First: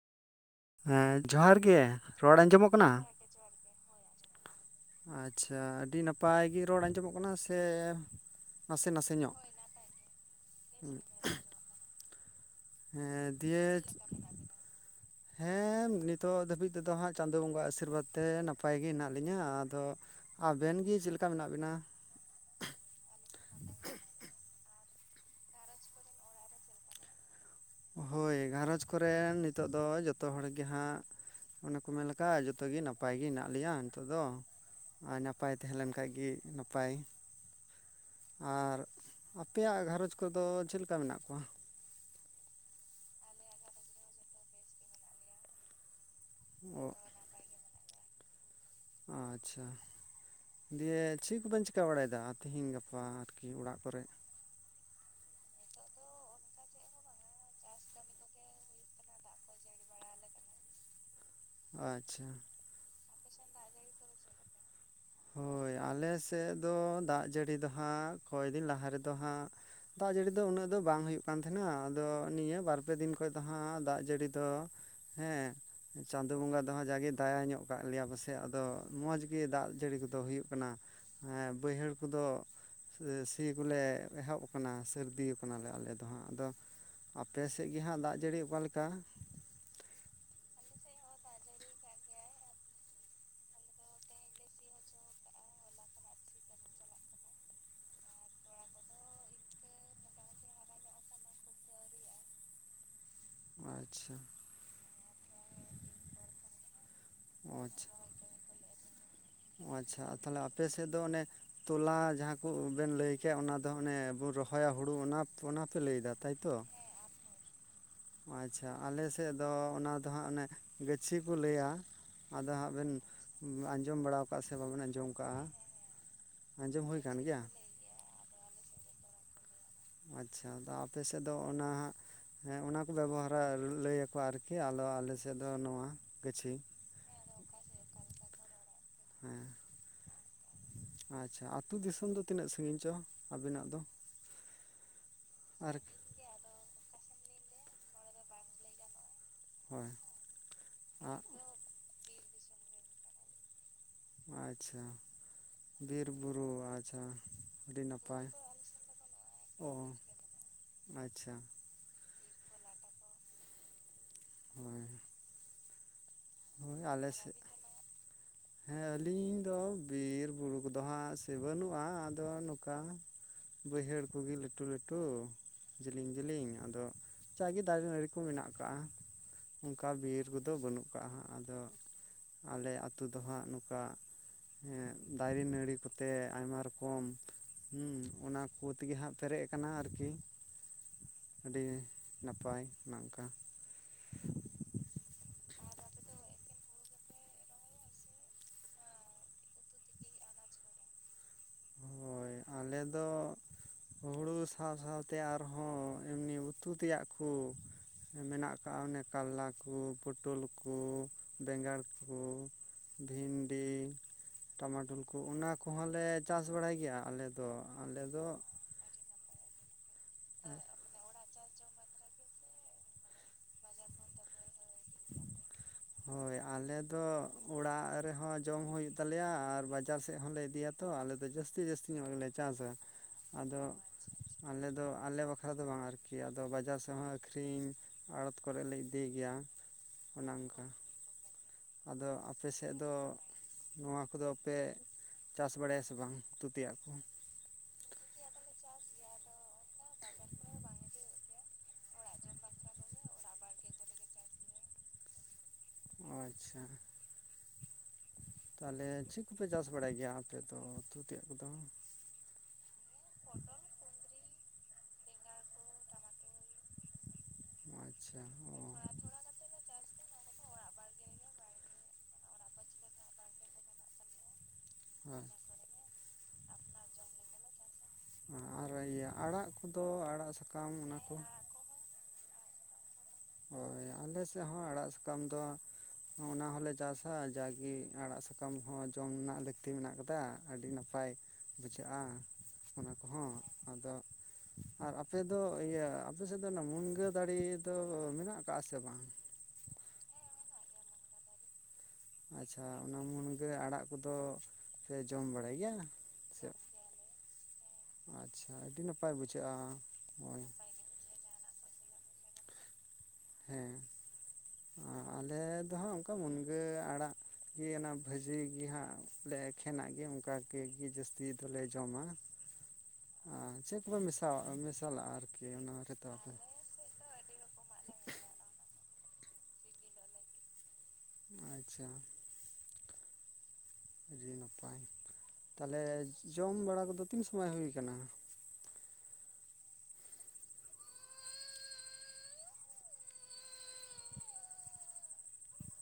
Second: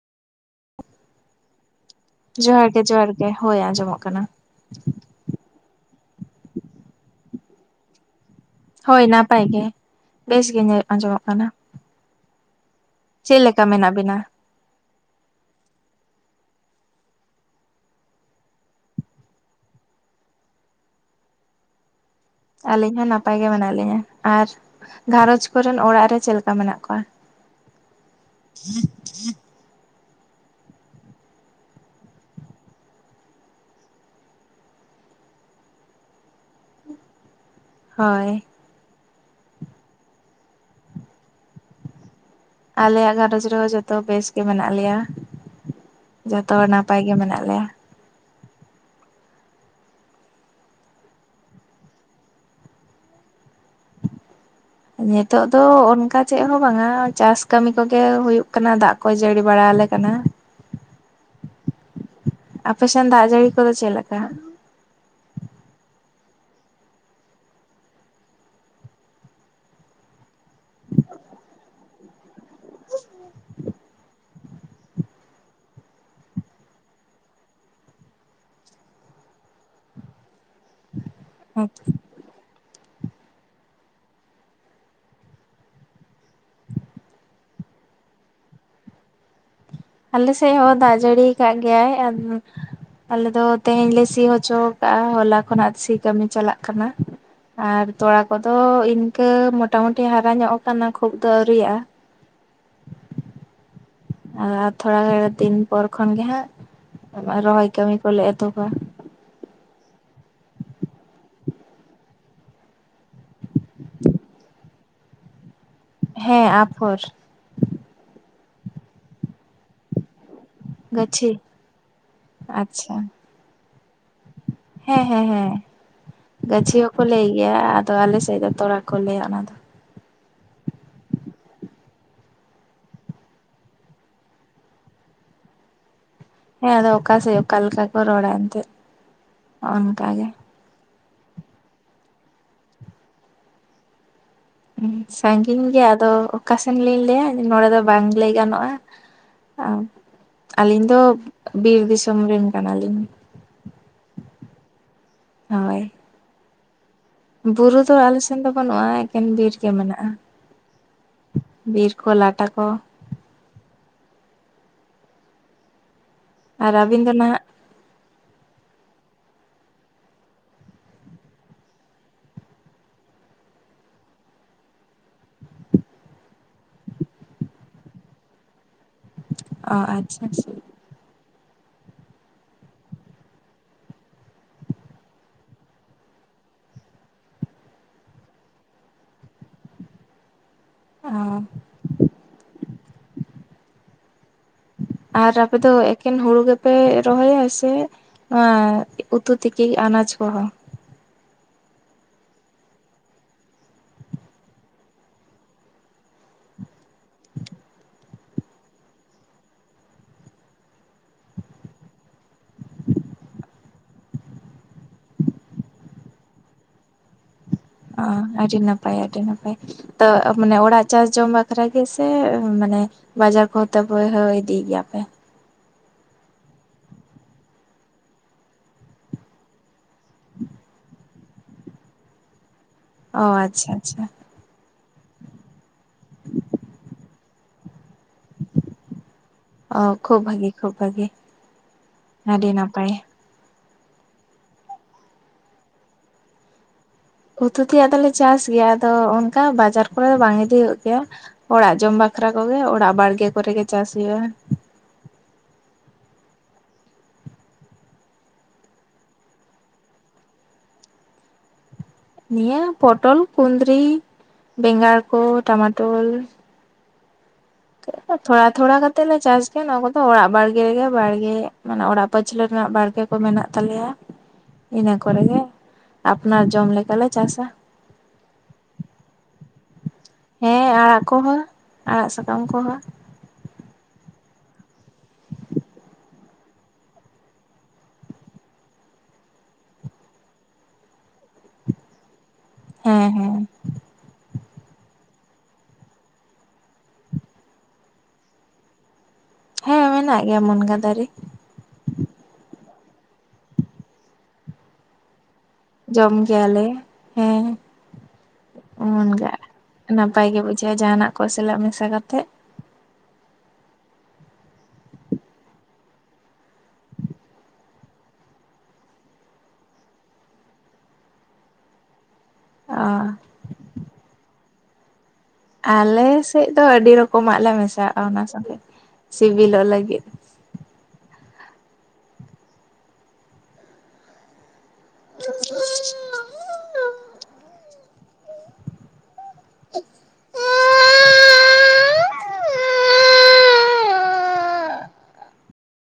ᱦᱮᱸ ᱡᱚᱦᱟᱨ ᱜᱮ ᱨᱚᱲ ᱡᱚᱦᱟᱨ ᱟᱸᱡᱚᱢᱚᱜ ᱜᱮ ᱠᱟᱱᱟ? ᱡᱚᱦᱟᱨ ᱦᱳᱭ ᱟᱸᱡᱚᱢᱚᱜ ᱠᱟᱱᱟ᱾ ᱟᱪᱷᱟ ᱟᱹᱰᱤ ᱱᱟᱯᱟᱭ ᱜᱮ ᱨᱚᱲ ᱟᱸᱡᱚᱢᱚᱜ ᱠᱟᱱᱟ ᱥᱮ ᱱᱟᱥᱮ ᱦᱳᱭ ᱱᱟᱥᱮ ᱧᱚᱜ? ᱱᱟᱯᱟᱭ ᱜᱮ ᱵᱮᱥ ᱜᱮ ᱧᱮ ᱟᱸᱡᱚᱢᱚᱜ ᱠᱟᱱᱟ᱾ ᱦᱮᱸ ᱪᱮᱫ ᱞᱮᱠᱟ ᱫᱤᱭᱮᱡ ᱢᱮᱱᱟᱜ ᱵᱤᱱᱟ ᱦᱮᱸ ᱱᱤᱛᱚᱜ ᱫᱷᱟᱹᱵᱤᱡ ᱛᱮᱫᱚ ᱦᱟᱸᱜ ᱪᱟᱸᱫᱚ ᱵᱚᱸᱜᱟ ᱟᱥᱤᱨᱵᱟᱫᱽ ᱛᱮ ᱱᱟᱯᱟᱭ ᱜᱮ ᱦᱮᱱᱟᱜ ᱞᱤᱧᱟ, ᱟᱫᱚ ᱟᱵᱮᱱ ᱜᱤ ᱪᱮ ᱞᱮᱠᱟ ᱢᱮᱱᱟᱜ ᱵᱮᱱᱟ? ᱟᱹᱞᱤᱧ ᱦᱚᱸ ᱱᱟᱯᱟᱭ ᱜᱮ ᱢᱮᱱᱟᱜ ᱞᱤᱧᱟ, ᱟᱨ ᱜᱷᱟᱨᱚᱸᱡᱽ ᱠᱚᱨᱮᱱ ᱚᱲᱟᱜ ᱨᱮ ᱪᱮᱫ ᱞᱮᱠᱟ ᱢᱮᱱᱟᱜ ᱠᱚᱣᱟ? ᱦᱳᱭ ᱜᱷᱟᱨᱚᱸᱡᱽ ᱠᱚᱨᱮ ᱱᱤᱛᱚᱜ ᱫᱚ ᱡᱚᱛᱚ ᱦᱚᱲ ᱜᱮ ᱦᱟᱸᱜ ᱚᱱᱮ ᱠᱚ ᱢᱮᱱ ᱞᱮᱠᱟ ᱡᱚᱛᱚᱜᱮ ᱱᱟᱯᱟᱭ ᱜᱮ ᱦᱮᱱᱟᱜ ᱞᱮᱭᱟ ᱱᱤᱛᱚᱜ ᱫᱚ᱾ ᱟᱨ ᱱᱟᱯᱟᱭ ᱛᱮᱦᱮᱱ ᱞᱮᱱ ᱠᱷᱟᱱ ᱜᱮ ᱱᱟᱯᱟᱭ᱾ ᱦᱳᱭ᱾ ᱟᱨ ᱟᱯᱮᱭᱟᱜ ᱜᱷᱟᱨᱚᱸᱡᱽ ᱠᱚᱨᱮᱫᱚ ᱪᱮᱫ ᱞᱮᱠᱟ ᱢᱮᱱᱟᱜ ᱠᱚᱣᱟ? ᱟᱞᱮᱭᱟᱜ ᱜᱷᱟᱸᱨᱚᱡᱽ ᱨᱮᱦᱚᱸ ᱡᱚᱛᱚ ᱵᱮᱥ ᱜᱮ ᱢᱮᱱᱟᱜ ᱞᱮᱭᱟ᱾ ᱡᱷᱚᱛᱚ ᱦᱚᱲ ᱚ ᱱᱟᱯᱟᱭ ᱜᱮ ᱢᱮᱱᱟᱜ ᱞᱮᱭᱟ᱾ ᱟᱪᱷᱟ᱾ ᱫᱤᱭᱮ ᱪᱮᱫ ᱠᱚᱵᱤᱧ ᱪᱤᱠᱟᱹ ᱵᱟᱲᱟᱭᱮᱫᱟ ᱛᱤᱦᱤᱧ ᱜᱟᱯᱟ ᱟᱨᱠᱤ ᱚᱲᱟᱜ ᱠᱚᱨᱮᱜ? ᱱᱤᱛᱚᱜ ᱫᱚ ᱚᱱᱠᱟ ᱪᱮᱫ ᱦᱚᱸ ᱵᱟᱝ-ᱟ, ᱪᱟᱥ ᱠᱟᱹᱢᱤ ᱠᱚᱜᱮ ᱦᱩᱭᱩᱜ ᱠᱟᱱᱟ ᱫᱟᱜ ᱠᱚ ᱡᱟᱹᱲᱤ ᱵᱟᱲᱟ ᱟᱞᱮ ᱠᱟᱱᱟ᱾ ᱟᱪᱷᱟ᱾ ᱟᱯᱮᱥᱮᱱ ᱫᱟᱜ ᱡᱟᱹᱲᱤ ᱠᱚᱫᱚ ᱪᱮᱫ ᱞᱮᱠᱟ? ᱦᱳᱭ ᱟᱞᱮ ᱥᱮᱫ ᱫᱚ ᱫᱟᱜ ᱡᱟᱹᱲᱤ ᱫᱚ ᱦᱟᱸᱜ ᱠᱚᱭ ᱫᱤᱱ ᱞᱟᱦᱟ ᱨᱮᱫᱚ ᱦᱟᱸᱜ ᱫᱟᱜ ᱡᱟᱹᱲᱤ ᱫᱚ ᱩᱱᱟᱹᱜ ᱫᱚ ᱵᱟᱝ ᱦᱩᱭᱩᱜ ᱠᱟᱱ ᱛᱟᱦᱮᱸᱱᱟ ᱟᱫᱚ ᱱᱤᱭᱟᱹ ᱵᱟᱨ ᱯᱮ ᱫᱤᱱ ᱠᱷᱚᱭᱜ ᱫᱚ ᱦᱟᱸᱜ ᱫᱟᱜ ᱡᱟᱹᱲᱤ ᱫᱚ ᱦᱮᱸ ᱪᱟᱸᱫᱳ ᱵᱚᱸᱜᱟ ᱫᱚᱦᱟᱸᱜ ᱡᱟᱜᱮ ᱫᱟᱭᱟ ᱧᱚᱜ ᱠᱟᱜ ᱞᱮᱭᱟ ᱯᱟᱥᱮᱡ ᱟᱫᱚ ᱢᱚᱸᱡᱽ ᱜᱮ ᱫᱟᱜ ᱡᱟᱹᱲᱤ ᱠᱚᱫᱚ ᱦᱩᱭᱩᱜ ᱠᱟᱱᱟ ᱵᱟᱹᱭᱦᱟᱹᱲ ᱫᱚ ᱥᱤ ᱠᱚᱞᱮ ᱮᱦᱚᱵ ᱠᱟᱱᱟ ᱥᱟᱹᱨᱫᱤ ᱠᱟᱱᱟᱣᱞᱮ ᱟᱞᱮ ᱫᱚ ᱦᱟᱸᱜ ᱟᱫᱚ ᱟᱯᱮ ᱥᱮᱜ ᱜᱤ ᱦᱟᱸᱜ ᱫᱟᱜ ᱡᱟᱹᱲᱤ ᱚᱠᱟᱞᱮᱠᱟ? ᱟᱞᱮ ᱥᱮᱜ ᱦᱚᱸ ᱫᱟᱜ ᱡᱟᱹᱲᱤ ᱠᱟᱜ ᱜᱮᱭᱟᱭ ᱟᱫᱚ ᱟᱞᱮ ᱫᱚ ᱛᱮᱦᱮᱧ ᱞᱮ ᱥᱤ ᱦᱚᱪᱚᱣᱠᱟᱜ-ᱟ, ᱦᱚᱞᱟ ᱠᱷᱚᱱᱟᱜ ᱥᱤ ᱠᱟᱹᱢᱤ ᱪᱟᱞᱟᱜ ᱠᱟᱱᱟ᱾ ᱟᱨ ᱛᱚᱣᱟ ᱠᱚᱫᱚ ᱤᱱᱠᱟᱹ ᱢᱚᱴᱟ ᱢᱩᱴᱤ ᱦᱟᱨᱟ ᱧᱚᱜ ᱟᱠᱟᱱᱟ ᱠᱷᱩᱵ ᱫᱚ ᱟᱹᱣᱨᱤᱭᱟᱜᱼᱟ᱾ ᱟᱪᱪᱷᱟ᱾ ᱟᱨ ᱛᱷᱚᱲᱟ ᱫᱤᱱ ᱯᱚᱨ ᱠᱷᱚᱱ ᱜᱮ ᱦᱟᱸᱜ, ᱨᱚᱦᱚᱭ ᱠᱟᱹᱢᱤ ᱠᱚᱞᱮ ᱮᱛᱷᱚᱵᱟ᱾ ᱳ ᱟᱪᱪᱷᱟ ᱛᱟᱦᱚᱞᱮ ᱟᱯᱮᱥᱮᱫ ᱫᱚ ᱚᱱᱮ ᱛᱚᱞᱟ ᱡᱟᱦᱟᱸ ᱠᱚ ᱵᱮᱱ ᱞᱟᱹᱭ ᱠᱮ ᱚᱱᱟ ᱫᱚ ᱦᱚᱱᱮ ᱵᱚᱱ ᱨᱚᱦᱚᱭᱟ ᱦᱩᱲᱩ ᱚᱱᱟ ᱚᱱᱟ ᱯᱮ ᱞᱟᱹᱭ ᱮᱫᱟ ᱛᱟᱭᱛᱚ? [unintelligible] ᱟᱪᱪᱷᱟ ᱟᱞᱮ ᱥᱮᱫ ᱫᱚ ᱚᱱᱟ ᱫᱚ ᱦᱟᱸᱜ ᱚᱱᱮ ᱜᱟᱹᱪᱷᱤ ᱠᱚ ᱞᱟᱹᱭᱟ ᱟᱫᱚ ᱦᱟᱸᱜ ᱵᱮᱱ ᱟᱪᱪᱷᱟ ᱟᱸᱡᱚᱢ ᱵᱟᱲᱟ ᱠᱟᱜ ᱥᱮ ᱵᱟᱵᱮᱱ ᱦᱮᱸ ᱟᱸᱡᱚᱢ ᱦᱮᱸ ᱠᱟᱜ-ᱟ, ᱦᱮᱸ ᱟᱸᱡᱚᱢ ᱦᱩᱭ ᱠᱟᱱ ᱜᱮᱭᱟ? ᱛᱚ ᱟᱞᱮᱥᱮᱫ ᱫᱚ ᱛᱚᱲᱟ ᱠᱚ ᱞᱟᱹᱭᱟ ᱚᱱᱟ ᱫᱚ᱾ ᱟᱪᱪᱷᱟ ᱫᱚ ᱟᱯᱮ ᱥᱮᱫ ᱫᱚ ᱚᱱᱟ ᱦᱟᱸᱜ ᱦᱮᱸ ᱚᱱᱟ ᱠᱚ ᱵᱮᱵᱚᱦᱟᱨᱟ ᱞᱟᱹᱭ ᱟᱠᱚ ᱟᱨᱠᱤ, ᱟᱞᱚ ᱟᱞᱮ ᱥᱮᱫ ᱫᱚ ᱱᱚᱣᱟ ᱜᱟᱹᱪᱷᱤ ᱦᱮᱸ ᱟᱫᱚ ᱚᱠᱟ ᱥᱮᱫ ᱚᱠᱟ ᱞᱮᱠᱟ ᱠᱚ ᱨᱚᱲᱟ ᱮᱱᱛᱮ, ᱦᱮᱸ ᱚᱱᱠᱟᱜ ᱜᱮ ᱟᱪᱪᱷᱟ ᱟᱹᱛᱩ ᱫᱤᱥᱚᱢ ᱫᱚ ᱛᱤᱱᱟᱹᱜ ᱥᱟᱺᱜᱤᱧ ᱪᱚ ᱟᱵᱤᱱᱟᱜ ᱫᱚ? ᱥᱟᱺᱜᱤᱧ ᱟᱨ ᱜᱮᱭᱟ ᱟᱫᱚ ᱚᱠᱟ ᱥᱮᱱ ᱞᱤᱧ ᱞᱟᱹᱭᱟ ᱱᱚᱰᱮ ᱫᱚ ᱵᱟᱝ ᱞᱟᱹᱭ ᱜᱟᱱᱚᱜᱼᱟ᱾ ᱟᱸ ᱦᱳᱭ ᱟᱹᱞᱤᱧ ᱫᱚ ᱵᱤᱨ ᱫᱤᱥᱚᱢ ᱨᱤᱱ ᱠᱟᱱᱟᱞᱤᱧ᱾ ᱟᱪᱪᱷᱟ ᱦᱳᱭ ᱵᱤᱨ ᱵᱩᱨᱩ ᱟᱪᱷᱟ᱾ ᱵᱩᱨᱩ ᱫᱚ ᱟᱞᱮ ᱥᱮᱱ ᱫᱚ ᱵᱟᱹᱱᱩᱜᱼᱟ ᱮᱠᱮᱱ ᱵᱤᱨ ᱚ ᱜᱮ ᱢᱮᱱᱟᱜᱼᱟ᱾ ᱟᱪᱪᱷᱟ ᱵᱤᱨ ᱠᱚ ᱞᱟᱴᱟ ᱠᱚ, [inaudible] ᱟᱨ ᱦᱳᱭ ᱟᱹᱵᱤᱱ ᱟᱞᱮ ᱫᱚ ᱥᱮᱫ ᱱᱟᱸᱦᱟᱜ ᱦᱮᱸ ᱟᱹᱞᱤᱧ ᱫᱚ ᱵᱤᱨᱵᱩᱨᱩ ᱠᱚᱫᱚ ᱦᱟᱸᱜ ᱥᱮ ᱵᱟᱹᱱᱩᱜᱼᱟ ᱟᱫᱚ ᱱᱚᱠᱟ ᱵᱟᱹᱭᱦᱟᱹᱲ ᱠᱚᱜᱮ ᱞᱟᱹᱴᱩ ᱞᱟᱹᱴᱩ, ᱡᱤᱞᱤᱝ ᱡᱤᱞᱤᱝ ᱟᱫᱚ ᱪᱟᱭ ᱜᱮ ᱫᱟᱨᱮ ᱱᱟᱹᱲᱤ ᱠᱚ ᱢᱮᱱᱟᱜ ᱟᱠᱟᱜᱼᱟ ᱚ ᱚᱱᱠᱟ ᱵᱤᱨ ᱟᱪᱪᱷᱟ ᱠᱚᱫᱚ ᱟᱪᱪᱷᱟ ᱵᱟᱹᱱᱩᱜ ᱠᱟᱜ ᱦᱟᱸᱜ ᱟᱫᱚ ᱟᱞᱮ ᱟᱛᱩ ᱫᱚ ᱦᱟᱸᱜ ᱱᱚᱠᱟ ᱮᱸ ᱫᱟᱨᱮ ᱱᱟᱹᱲᱤ ᱠᱚᱛᱮ ᱟᱭᱢᱟ ᱨᱚᱠᱚᱢ ᱦᱩᱸ ᱚᱱᱟ ᱠᱚ ᱛᱮᱜᱮ ᱦᱟᱸᱜ ᱯᱮᱨᱮᱡ ᱟᱠᱟᱱᱟ ᱟᱨᱠᱤ ᱚ ᱟᱹᱰᱤ ᱱᱟᱯᱟᱭ ᱱᱚᱝᱠᱟ ᱟᱨ ᱟᱯᱮ ᱫᱚ ᱮᱠᱷᱮᱱ ᱦᱩᱲᱩ ᱜᱮᱯᱮ ᱨᱚᱦᱚᱭᱟ ᱥᱮ [inaudible] ᱩᱛᱩ ᱛᱤᱠᱤ ᱟᱱᱟᱡ ᱠᱚᱦᱚᱸ ᱦᱳᱭ ᱟᱞᱮ ᱫᱚ ᱦᱩᱲᱩ ᱥᱟᱶ ᱥᱟᱶᱛᱮ ᱟᱨᱦᱚᱸ ᱮᱢᱱᱤ ᱩᱛᱩ ᱛᱮᱭᱟᱜ ᱠᱩ ᱢᱮᱱᱟᱜ ᱠᱟᱜ ᱚᱱᱮ ᱠᱟᱨᱞᱟ ᱠᱚ ᱯᱚᱴᱚᱞ ᱠᱚ ᱵᱮᱸᱜᱟᱲ ᱠᱚ ᱵᱷᱤᱱᱰᱤ ᱴᱟᱢᱟᱴᱳᱞ ᱠᱚ ᱚᱱᱟ ᱠᱚᱦᱚᱸᱞᱮ ᱪᱟᱥ ᱵᱟᱲᱟᱭ ᱜᱮᱭᱟ ᱟᱞᱮᱫᱚ ᱟᱸ ᱟᱹᱰᱤ ᱱᱟᱯᱟᱭ ᱟᱹᱰᱤ ᱱᱟᱯᱟᱭ ᱛᱚ ᱢᱟᱱᱮ ᱚᱲᱟᱜ ᱪᱟᱥ ᱡᱚᱢ ᱵᱟᱠᱷᱨᱟ ᱜᱮ ᱥᱮ ᱢᱟᱱᱮ ᱵᱟᱡᱟᱨ ᱠᱚᱛᱮ ᱵᱚᱭᱦᱟᱹ ᱤᱫᱤ ᱜᱮᱭᱟ ᱯᱮ [unintelligible] ᱦᱳᱭ ᱟᱞᱮ ᱫᱚ ᱚᱲᱟᱜ ᱨᱮᱦᱚᱸ ᱡᱚᱢ ᱦᱩᱭᱩᱜ ᱛᱟᱞᱮᱭᱟ ᱟᱨ ᱵᱟᱡᱟᱨ ᱥᱮᱫ ᱦᱚᱸᱞᱮ ᱤᱫᱤᱭᱟ ᱛᱚ ᱟᱞᱮᱫ ᱫᱚ ᱡᱟᱹᱥᱛᱤ ᱡᱟᱹᱥᱛᱤ ᱧᱚᱜ ᱜᱮᱞᱮ ᱪᱟᱥᱟ ᱚ ᱟᱫᱚ ᱟᱪᱪᱷᱟ ᱟᱪᱪᱷᱟ ᱟᱞᱮ ᱫᱚ ᱟᱞᱮ ᱵᱟᱠᱷᱨᱟ ᱫᱚ ᱵᱟᱝ ᱟᱨᱠᱤ ᱟᱫᱚ ᱵᱟᱡᱟᱨ ᱥᱮ ᱦᱚᱸ ᱟᱠᱠᱷᱨᱤᱧ ᱟᱲᱚᱛ ᱠᱚᱨᱮᱞᱮ ᱤᱫᱤ ᱜᱮᱭᱟ ᱚ ᱠᱷᱩᱵ ᱚᱱᱮ ᱵᱷᱟᱹᱜᱤ ᱚᱱᱠᱟ ᱠᱷᱩᱵ ᱵᱷᱟᱹᱜᱤ ᱟᱫᱚ ᱟᱹᱰᱤ ᱟᱯᱮ ᱥᱮᱫ ᱱᱟᱯᱟᱭ ᱫᱚ ᱱᱚᱣᱟ ᱠᱚᱫᱚ ᱯᱮ ᱪᱟᱥ ᱵᱟᱲᱟᱭᱟ ᱥᱮ ᱵᱟᱝ ᱩᱛᱩ ᱛᱮᱭᱟᱜ ᱠᱚ ᱩᱛᱩ ᱛᱮᱭᱟᱜ ᱫᱚᱞᱮ ᱪᱟᱥ ᱜᱮᱭᱟ ᱟᱫᱚ ᱚᱱᱠᱟ ᱵᱟᱡᱟᱨ ᱠᱚᱨᱮ ᱵᱟᱝ ᱤᱫᱤ ᱦᱩᱭᱩᱜ ᱜᱮᱭᱟ ᱚᱲᱟᱜ ᱡᱚᱢ ᱵᱟᱠᱷᱨᱟ ᱠᱚᱜᱮ ᱚᱲᱟᱜ ᱵᱟᱲᱜᱮ ᱠᱚᱨᱮ ᱜᱮ ᱪᱟᱥ ᱦᱩᱭᱩᱜᱼᱟ ᱳ ᱟᱪᱪᱷᱟ ᱛᱟᱦᱚᱞᱮ ᱪᱮᱫ ᱠᱚᱯᱮ ᱪᱟᱥ ᱵᱟᱲᱟᱭ ᱜᱮᱭᱟ ᱟᱯᱮ ᱫᱚ ᱩᱛᱩ ᱛᱮᱭᱟᱜ ᱠᱚᱫᱚ ᱱᱤᱭᱟᱹ ᱯᱚᱴᱚᱞ ᱠᱩᱸᱫᱽᱨᱤ ᱵᱮᱸᱜᱟᱲ ᱠᱚ ᱴᱟᱢᱟᱴᱳᱞᱼᱼ ᱚ ᱟᱪᱪᱷᱟ [inaudible] ᱛᱷᱚᱲᱟ ᱚ ᱛᱷᱚᱲᱟ ᱠᱟᱛᱮᱜ ᱞᱮ ᱪᱟᱥᱼᱼ ᱦᱮᱸ ᱱᱚᱣᱟ ᱠᱚᱫᱚ ᱚᱲᱟᱜ ᱵᱟᱲᱜᱮ ᱨᱮᱜᱮ ᱵᱟᱲᱜᱮᱜ ᱢᱟᱱᱮ ᱚᱲᱟᱜ ᱯᱟᱹᱪᱷᱞᱟᱹ ᱨᱮᱱᱟᱜ ᱵᱟᱲᱜᱮ ᱠᱚ ᱢᱮᱱᱟᱜ ᱛᱟᱞᱮᱭᱟ᱾ ᱤᱱᱟᱹ ᱠᱚᱨᱮ ᱜᱮ ᱟᱯᱱᱟᱨ ᱡᱚᱢ ᱞᱮᱠᱟ ᱞᱮ ᱪᱟᱥᱟ᱾ ᱟᱨ ᱤᱭᱟᱹ ᱟᱲᱟᱜ ᱠᱩᱫᱚ ᱟᱲᱟᱜᱼᱼ ᱦᱮᱸ ᱟᱲᱟᱜ ᱠᱚᱦᱚᱸ ᱟᱲᱟᱜ ᱥᱟᱠᱟᱢ ᱠᱚᱦᱚᱸ᱾ ᱦᱚᱭ ᱟᱞᱮ ᱥᱮᱜ ᱦᱚᱸ ᱟᱲᱟᱜ ᱥᱟᱠᱟᱢ ᱫᱚᱼᱼ ᱦᱚᱸ ᱚᱱᱟ ᱦᱚᱞᱮ ᱪᱟᱥᱟ ᱡᱟᱜᱤ ᱟᱲᱟᱜ ᱥᱟᱠᱟᱢ ᱦᱚᱸ ᱡᱚᱢ ᱨᱮᱱᱟᱜ ᱞᱟᱹᱠᱛᱤ ᱢᱮᱱᱟᱜ ᱟᱠᱟᱫᱟ ᱟᱹᱰᱤ ᱱᱟᱯᱟᱭᱼᱼ ᱵᱩᱡᱷᱟᱹᱜ-ᱟ ᱚᱱᱟ ᱦᱮᱸ ᱠᱚᱦᱚᱸ᱾ ᱦᱮᱸ ᱟᱫᱚ ᱟᱨ ᱟᱯᱮᱫᱚ ᱤᱭᱟᱹ ᱟᱯᱮᱥᱮᱫ ᱫᱚ ᱚᱱᱟ ᱢᱩᱱᱜᱟᱹ ᱫᱟᱲᱮ ᱫᱚ ᱢᱮᱱᱟᱜ ᱟᱠᱟᱜ-ᱟ ᱥᱮ ᱵᱟᱝ ᱦᱮᱸ ᱢᱮᱱᱟᱜ ᱜᱮᱭᱟ ᱢᱩᱱᱜᱟᱹ ᱫᱟᱨᱤ᱾ ᱟᱪᱪᱷᱟ ᱚᱱᱟ ᱢᱩᱱᱜᱟᱹ ᱟᱲᱟᱜ ᱠᱩᱫᱚ᱾ ᱯᱮ ᱡᱚᱢ ᱵᱟᱲᱟᱭ ᱜᱮᱭᱟ ᱡᱚᱢ ᱥᱮ? ᱜᱮᱭᱟᱞᱮ ᱦᱮᱸ ᱟᱪᱪᱷᱟ ᱟᱹᱰᱤ ᱱᱟᱯᱟᱭ ᱢᱩᱱᱜᱟ ᱵᱩᱡᱷᱟᱹᱜ-ᱟ, ᱱᱟᱯᱟᱭ ᱦᱚᱭ᱾ ᱜᱮ ᱵᱩᱡᱷᱟᱹᱜᱼᱟ ᱡᱟᱦᱟᱱᱟᱜ ᱠᱚ ᱥᱟᱞᱟᱜ ᱢᱮᱥᱟ ᱠᱟᱛᱮᱜᱼᱼ ᱦᱮᱸ ᱟᱸ ᱟᱞᱮ ᱫᱚ ᱦᱟᱸ ᱜ ᱚᱱᱠᱟ ᱢᱩᱱᱜᱟᱹ ᱟᱲᱟᱜᱼᱼ ᱜᱮ ᱚᱱᱟ ᱵᱷᱟᱹᱡᱤ ᱜᱮ ᱦᱟᱸᱜ ᱞᱮ ᱮᱠᱷᱮᱱᱟᱜ ᱜᱮ ᱚᱱᱠᱟ ᱜᱮ ᱡᱟᱹᱥᱛᱤ ᱫᱚᱞᱮ ᱡᱚᱢᱟ᱾ ᱚᱻ᱾ ᱟᱨ ᱪᱮᱜ ᱠᱚᱯᱮ ᱢᱮᱥᱟᱣᱟᱜ ᱢᱮᱥᱟᱞᱟᱜ-ᱟ ᱟᱨᱼ ᱟᱞᱮ ᱥᱮᱜ ᱫᱚ ᱟᱹᱰᱤ ᱨᱚᱠᱚᱢᱟᱜ ᱞᱮ ᱢᱮᱥᱟᱣᱟᱜ-ᱟ ᱚᱱᱟ ᱥᱚᱞᱮᱜ ᱥᱤᱵᱤᱞᱚᱜ ᱞᱟᱹᱜᱤᱫ᱾ ᱟᱪᱪᱷᱟ᱾ ᱟᱹᱰᱤ ᱱᱟᱯᱟᱭ ᱛᱟᱦᱚᱞᱮ ᱡᱚᱢ ᱵᱟᱲᱟ ᱠᱚᱫᱚ ᱛᱤᱱ ᱥᱚᱢᱚᱭ ᱦᱩᱭ ᱠᱟᱱᱟ?